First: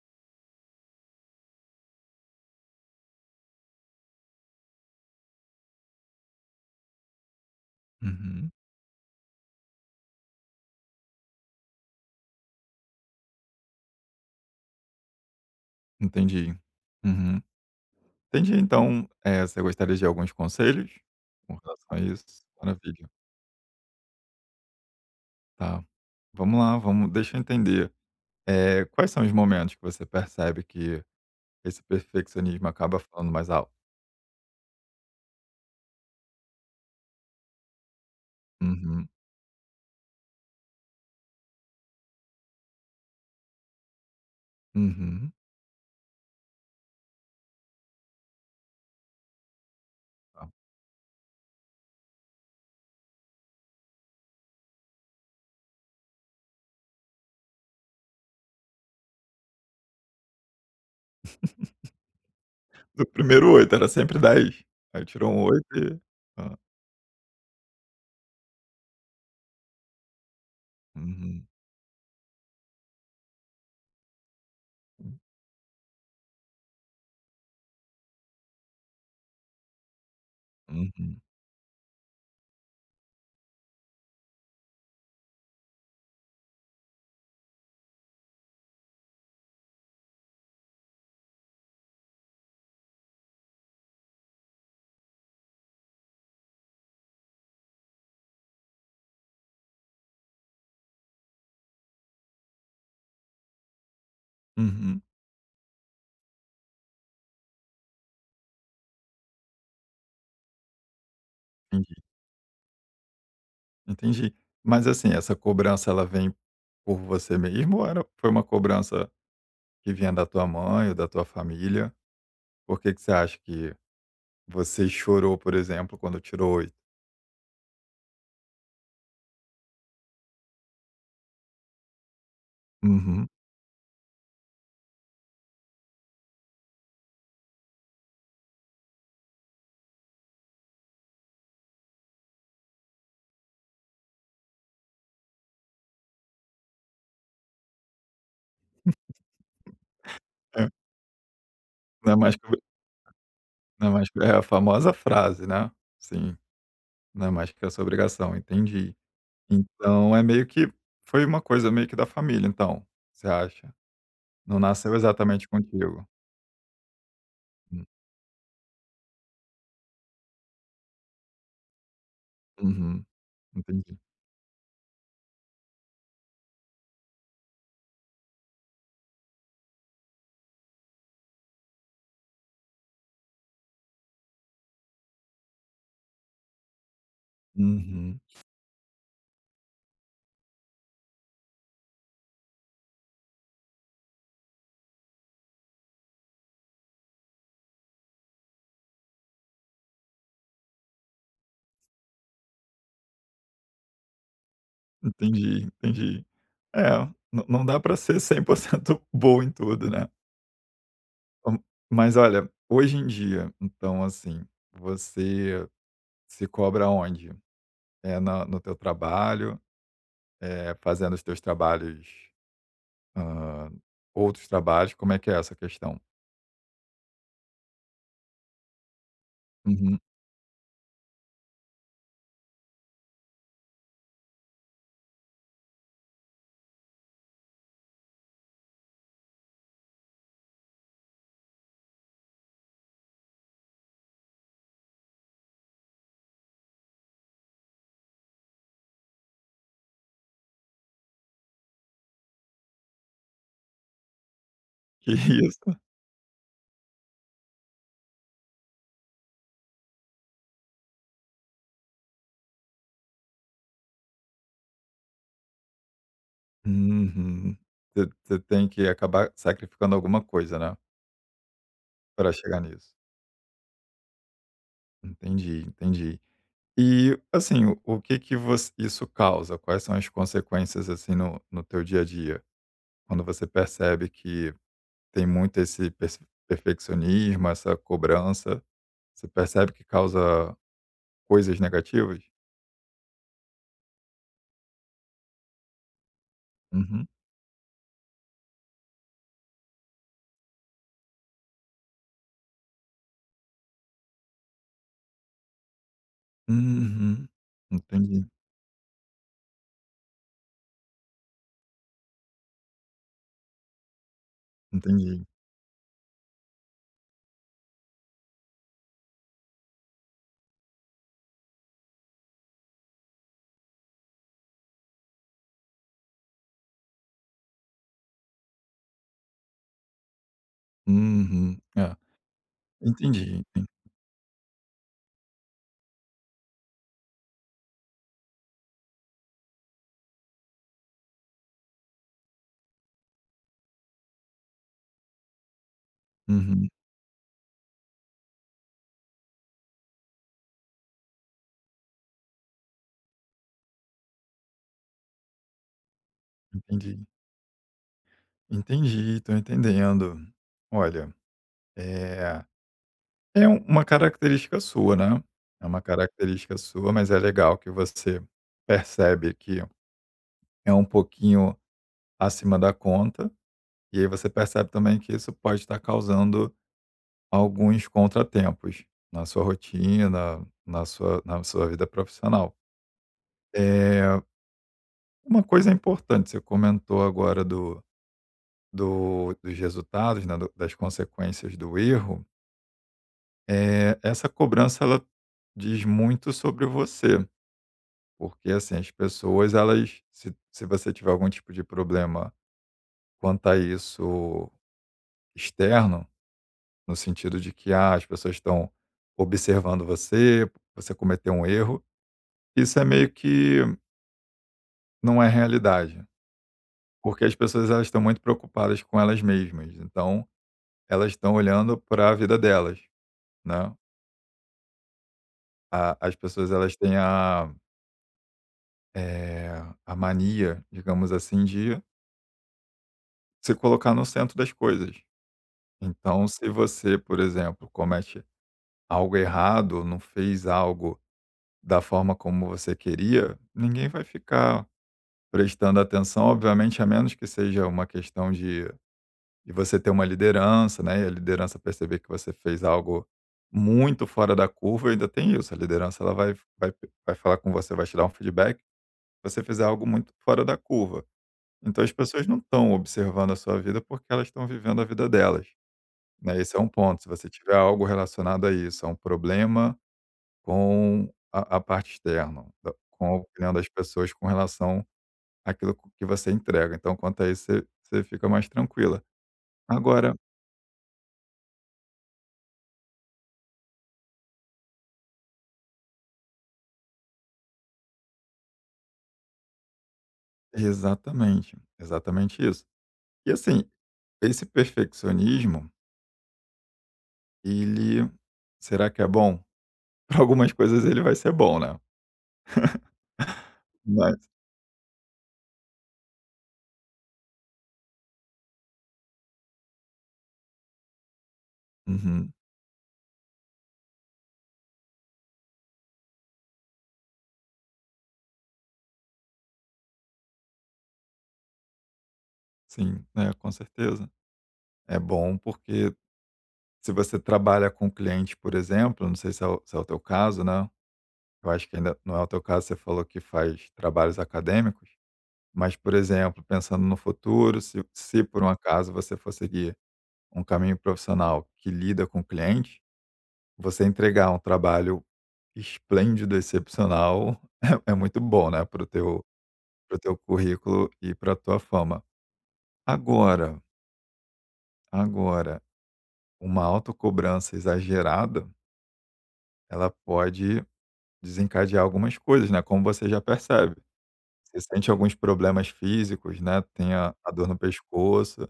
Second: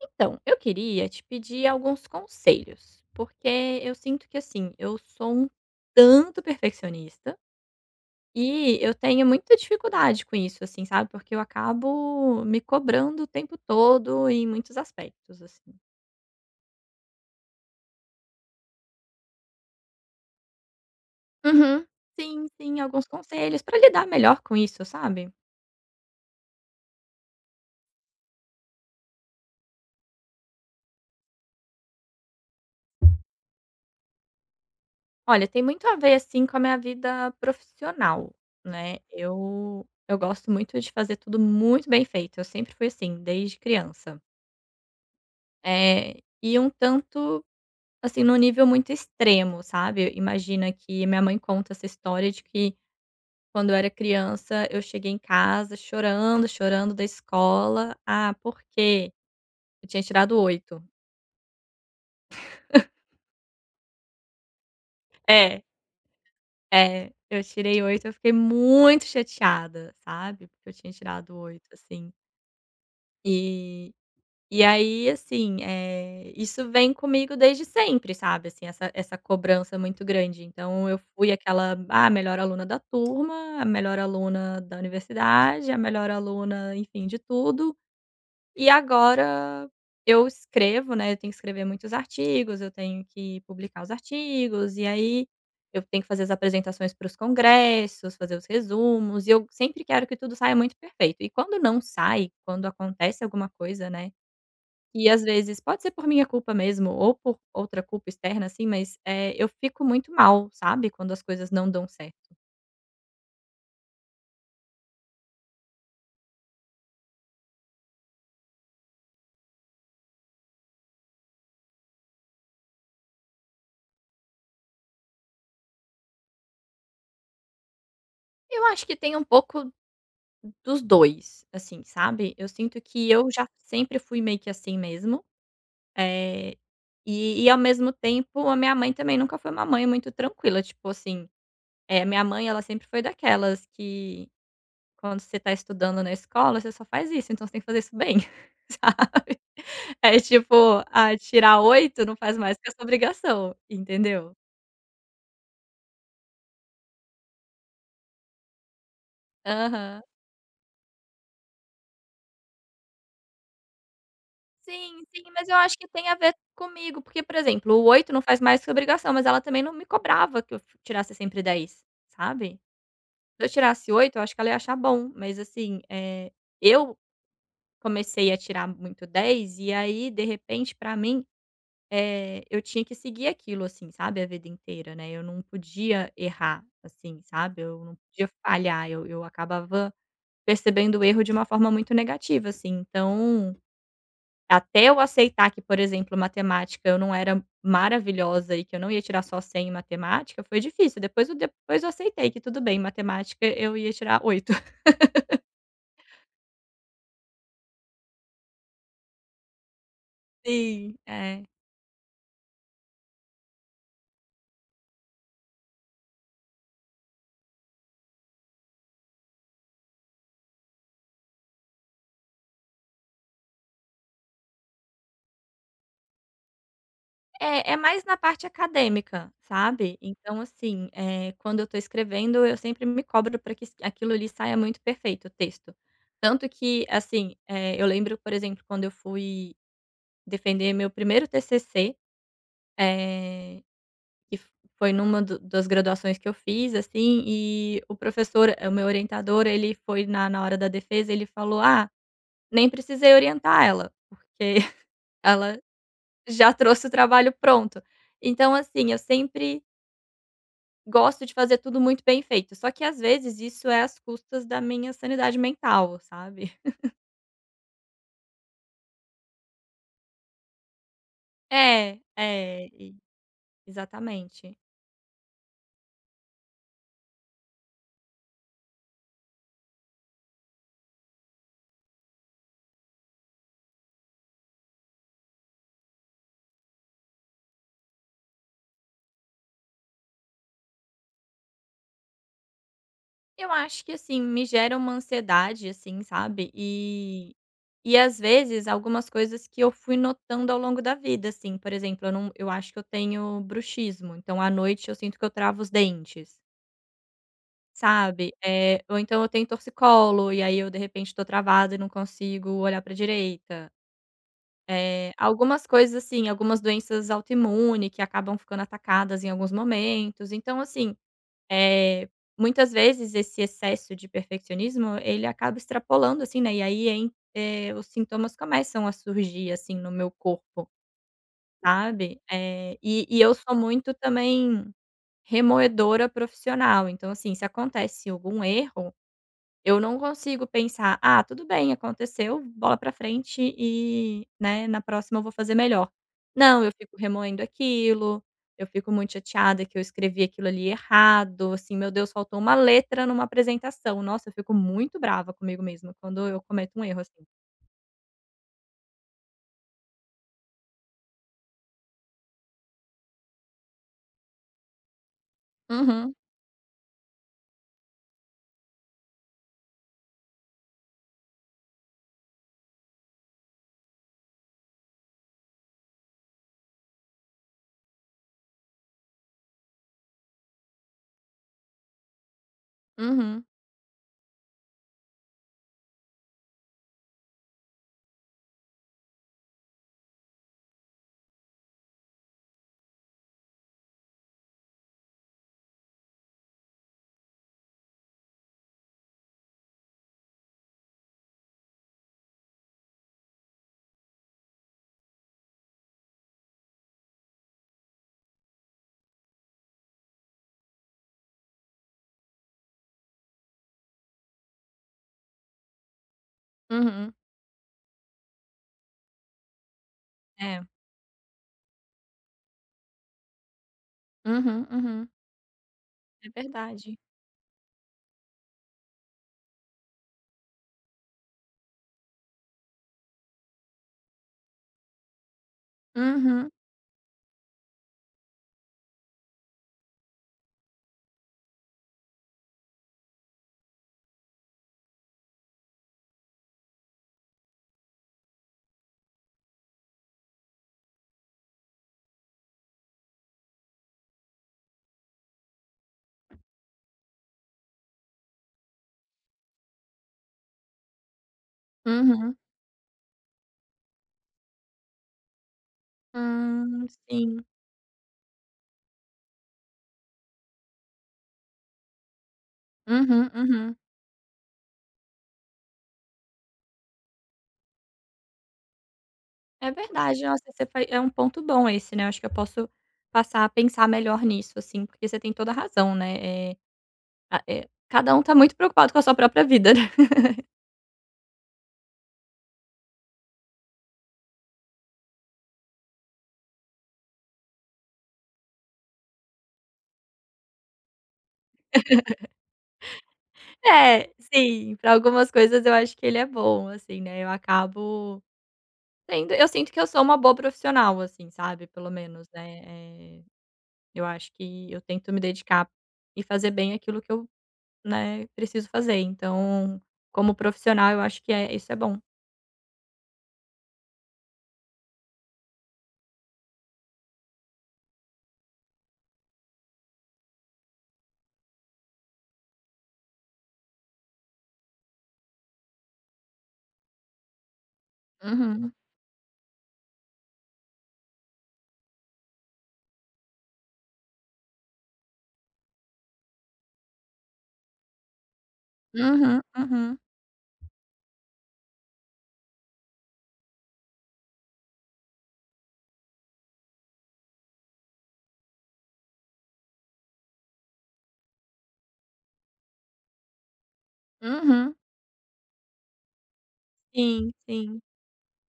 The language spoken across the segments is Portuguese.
Então, eu queria te pedir alguns conselhos, porque eu sinto que assim, eu sou um tanto perfeccionista Uhum. e eu tenho muita dificuldade com isso, assim, sabe? Porque eu acabo me cobrando o tempo todo em muitos aspectos, assim. Entendi. Uhum. Entendi, então, você gostaria de alguns conselhos com Uhum. relação a isso? Sim, sim, alguns Maravilha, conselhos para lidar melhor com isso, sabe? tá. Vamos lá, vamos deixa eu entender, quais são os momentos que você percebe que esse perfeccionismo acaba falando mais alto? Olha, tem muito a ver assim com a minha vida profissional, né? Uhum, Eu gosto muito de fazer tudo muito bem feito. Eu sempre fui assim, desde criança. uhum, É, e um tanto, assim, num nível muito extremo, sabe. tá. Imagina que minha mãe conta essa história de que quando eu era criança eu cheguei em casa chorando, chorando da escola. Ah, porque eu tinha tirado oito. Do primeiro 8 era sempre dez, aí tirou um É, 8 e hã, é, eu tirei oito, eu fiquei muito chateada, sabe, porque eu tinha tirado uhum, 8 assim. E e aí, assim, isso vem comigo desde sempre, sabe, assim, essa cobrança muito grande. Então eu uhum, fui aquela, melhor aluna da turma, a melhor aluna da universidade, a melhor aluna, enfim, de tudo. E agora eu escrevo, né, eu tenho que escrever muitos artigos, eu tenho que publicar os artigos, e aí eu tenho que fazer as apresentações para os congressos, fazer os resumos, e eu sempre quero que tudo saia muito perfeito. E quando não sai, quando acontece alguma coisa, né, uhum, e às vezes pode ser por minha culpa mesmo ou por outra culpa externa, assim, mas, eu fico muito mal, sabe, quando as coisas não dão entendi, certo. entendi. Mas, assim, essa cobrança ela vem por você mesmo ou era foi uma cobrança que vinha da tua mãe ou da tua família? Por que que você acha que você chorou, por exemplo, quando tirou 8? Eu acho que tem um pouco dos 2 assim, sabe. Eu sinto que Uhum. eu já sempre fui meio que assim mesmo, eh, e ao mesmo tempo a minha mãe também nunca foi uma mãe muito tranquila, tipo assim, minha mãe ela sempre foi daquelas que quando você está estudando na escola, você só faz isso, então você tem que fazer isso bem, sabe. É tipo, É, ah, tirar 8 não é não mais faz que mais obri que a sua obrigação, não é mais que é entendeu? a famosa frase, né. Sim, não é mais que essa obrigação, entendi. Aham. Então é meio que foi uma coisa meio que da família então, você acha? Não nasceu Sim, sim, exatamente mas eu acho que contigo. tem a ver comigo, porque, por exemplo, o Hum, 8 não faz mais que obrigação, mas ela também não me cobrava que tirasse sempre 10, sabe? uhum, Se eu tirasse entendi. 8, eu acho que ela ia achar bom, mas assim, eu comecei a tirar muito 10 e aí, de repente, pra mim, eu tinha que seguir aquilo, assim, sabe, a vida inteira, né, eu não podia errar, assim, sabe, eu não Uhum. podia falhar, eu acabava percebendo o erro de uma forma muito negativa, assim. Então, até eu aceitar que, por exemplo, matemática eu não era maravilhosa e que eu não ia tirar só 100 em matemática, foi difícil. Depois eu aceitei que tudo bem, matemática eu ia tirar oito. Entendi, entendi. É, não, não dá para ser 100% bom em tudo, né. Sim, é. Hum, mas olha, hoje em dia, então assim, você se cobra onde? É na no teu trabalho? É fazendo os teus trabalhos, hã, outros trabalhos, como é que é essa questão? É, é mais na parte acadêmica, Uhum. sabe. Então, assim, quando eu tô escrevendo, eu sempre me cobro para que s aquilo ali saia muito perfeito, o texto. Tanto que, assim, eu lembro, por exemplo, quando eu fui defender meu primeiro TCC. Eh, que f foi numa do das graduações que eu fiz, assim, e o professor, o meu orientador, ele foi, na hora da defesa, ele falou: "Ah, nem precisei orientar ela, porque ela Isso. já trouxe o trabalho pronto". Então, assim, eu sempre gosto de fazer tudo muito bem feito, só que às vezes isso é às custas da minha sanidade mental, sabe. Uhum. Você tem que acabar sacrificando alguma coisa, né, É, para chegar é, nisso. e exatamente. Entendi, entendi. E, assim, o que que voc isso causa? Quais são as consequências, assim, no no teu dia a dia? Quando você percebe que tem muito esse perfe perfeccionismo, essa cobrança. Você percebe que causa coisas negativas? Eu acho que, assim, me gera uma ansiedade, assim, sabe, Uhum. E às vezes algumas coisas que eu fui notando ao longo da vida, assim, por exemplo, eu não eu acho que eu tenho bruxismo, então à noite eu sinto que eu travo os dentes, Uhum. Entendi, sabe. É, ou então eu tenho torcicolo, e aí eu de repente estou travada e não consigo olhar para direita. É, entendi. algumas coisas assim, algumas doenças autoimunes que acabam ficando atacadas em alguns momentos, então assim, eh, muitas vezes esse excesso de perfeccionismo, ele acaba extrapolando, assim, né, e aí, os sintomas começam a surgir, assim, no meu corpo, Uhum. É, sabe. E eu entendi, sou enten muito também remoedora profissional, então, assim, se acontece algum erro eu não consigo pensar: "Ah, tudo bem, aconteceu, bola pra frente e, né, na próxima eu vou fazer melhor". Não, uhum, eu fico remoendo aquilo, eu fico muito chateada que eu escrevi aquilo ali errado, assim, meu Deus, faltou uma letra numa apresentação. Nossa, eu fico muito brava comigo mesma quando eu cometo um entendi. erro assim. Entendi, estou entendendo. Olha, é é uma característica sua, né, é uma Uhum, característica sua, mas é legal que você percebe que é um pouquinho acima da conta, e aí você percebe também que isso pode estar causando alguns contratempos na sua rotina, na sua vida profissional. uhum, É uma coisa importante, você comentou agora do dos resultados, né, do das consequências do erro, essa cobrança ela diz muito sobre você, porque, assim, as pessoas elas se você tiver algum tipo de problema quanto a isso externo, no sentido de que, ah, as pessoas estão observando você, você cometeu um erro. Isso é meio que não é realidade, uhum. porque as pessoas elas estão muito preocupadas com elas mesmas, então É. elas estão olhando para a vida delas, né. Uhum, uhum. A as É pessoas elas têm verdade. a, eh, a mania, digamos assim, de se colocar no centro das coisas. Então se Uhum, você, por exemplo, comete algo errado, não fez algo da forma como você queria, ninguém vai ficar prestando atenção, obviamente, a menos que seja uma questão de e você ter uma liderança, né, e a liderança perceber que você fez algo muito fora da curva, ainda tem isso, a liderança ela vai vai falar com você, vai te dar um feedback, você fizer algo muito fora da curva. Então as pessoas uhum. não estão observando a sua vida, porque elas estão vivendo a vida delas, né, esse é um ponto, se você Sim. tiver algo relacionado a isso, a um problema com a parte externa, da com a Uhum, opinião das uhum. pessoas com relação àquilo que você entrega, então quanto a isso você você fica mais tranquila. É Agora, verdade, nossa, você foi é um ponto bom esse, né, acho que eu posso passar a pensar melhor nisso, assim, porque você tem toda a razão, né, cada um tá muito preocupado com a sua própria vida, né. exatamente, exatamente isso. E assim, esse perfeccionismo, ele será que é bom? Para algumas coisas ele vai ser bom, né? É, Mas, sim, pra algumas coisas eu acho que ele é bom, assim, né, eu acabo sendo eu sinto que eu sou uma boa profissional, assim, sabe, pelo menos, uhum, né, eh, eu acho que eu tento me dedicar e fazer bem aquilo que eu, né, preciso fazer, então, como profissional eu acho que isso é bom. sim, né, com certeza. É bom porque se você trabalha com cliente, por exemplo, não sei se é o, se é o teu caso, né? Eu acho que ainda não é o teu caso, você falou que faz trabalhos acadêmicos, mas, por exemplo, pensando no futuro, se por um Uhum. acaso você for seguir um caminho profissional que lida com cliente, você entregar um trabalho esplêndido, excepcional, é é muito bom, né, Uhum, para o uhum, teu currículo e para a tua fama. Agora, agora, uma autocobrança exagerada, ela pode desencadear algumas coisas, né, como você já percebe. Você uhum. sente alguns problemas físicos, né, tem a Sim, dor no sim. pescoço,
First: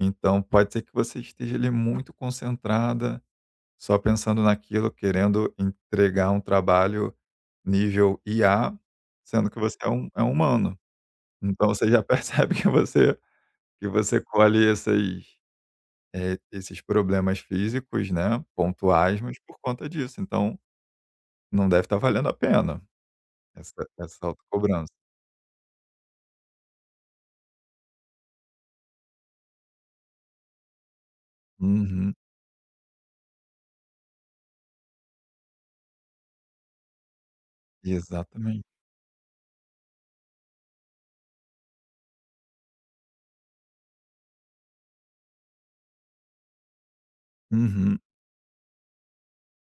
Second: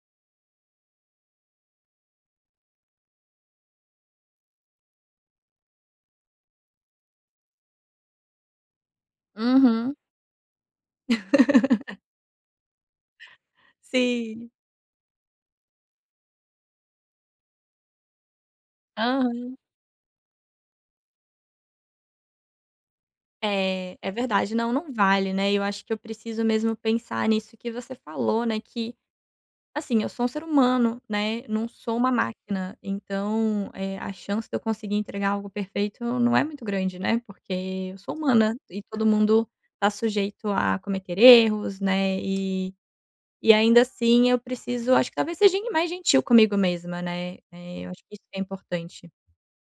então pode ser que você esteja ali muito concentrada, só pensando naquilo, querendo entregar um trabalho nível IA, sendo que você é Uhum. É um humano. Então você já percebe que você Sim. colhe essas, esses problemas físicos, né, pontuais, mas por Aham. conta disso, então não deve estar valendo a pena É, é essa verdade. Não, autocobrança. não vale, né. Eu acho que eu preciso mesmo pensar nisso que você falou, né, que, assim, eu sou um ser humano, né, não sou uma Uhum, máquina. Então, é a chance de eu conseguir entregar algo perfeito não é muito grande, né, porque eu sou humana exatamente. e todo mundo tá sujeito a cometer erros, né, e ainda assim eu preciso acho que talvez seja mais gentil comigo mesma, né. Eu Uhum. acho que isso é importante.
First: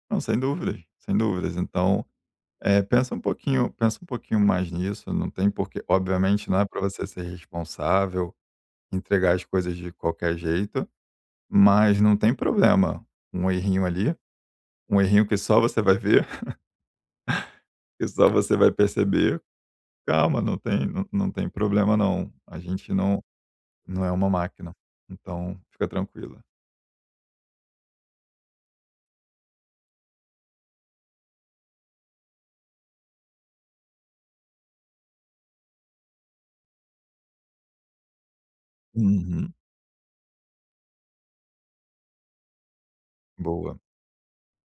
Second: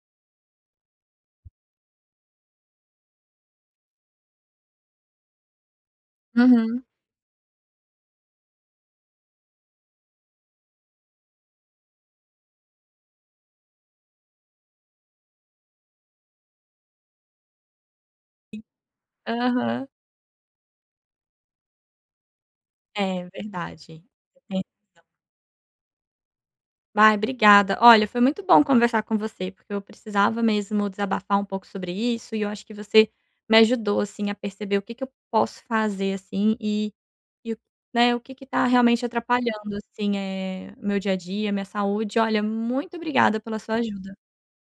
Não, sem dúvidas, sem dúvidas. Então, pensa um pouquinho mais nisso, não tem porque obviamente não é para Uhum. você ser responsável entregar as coisas de qualquer jeito, mas não tem problema um errinho ali, um errinho que só você vai ver e só você vai perceber. Aham. Calma, não tem problema não. A gente É, verdade. não é uma É. máquina. Então, fica tranquila. Ai, obrigada. Olha, foi muito bom conversar com você, porque eu precisava mesmo desabafar um pouco sobre isso, e eu acho que você me ajudou, assim, a perceber o que que eu posso fazer, assim, e o que que tá realmente Uhum. atrapalhando, assim, é o meu dia a dia, minha saúde. Olha, muito obrigada pela sua Boa. ajuda.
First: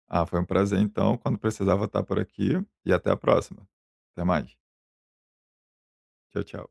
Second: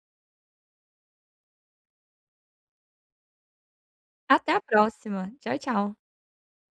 Ah, foi um prazer então. Quando precisar, vou estar por aqui. E até a próxima. Até Até mais. a próxima. Tchau, tchau. Tchau, tchau.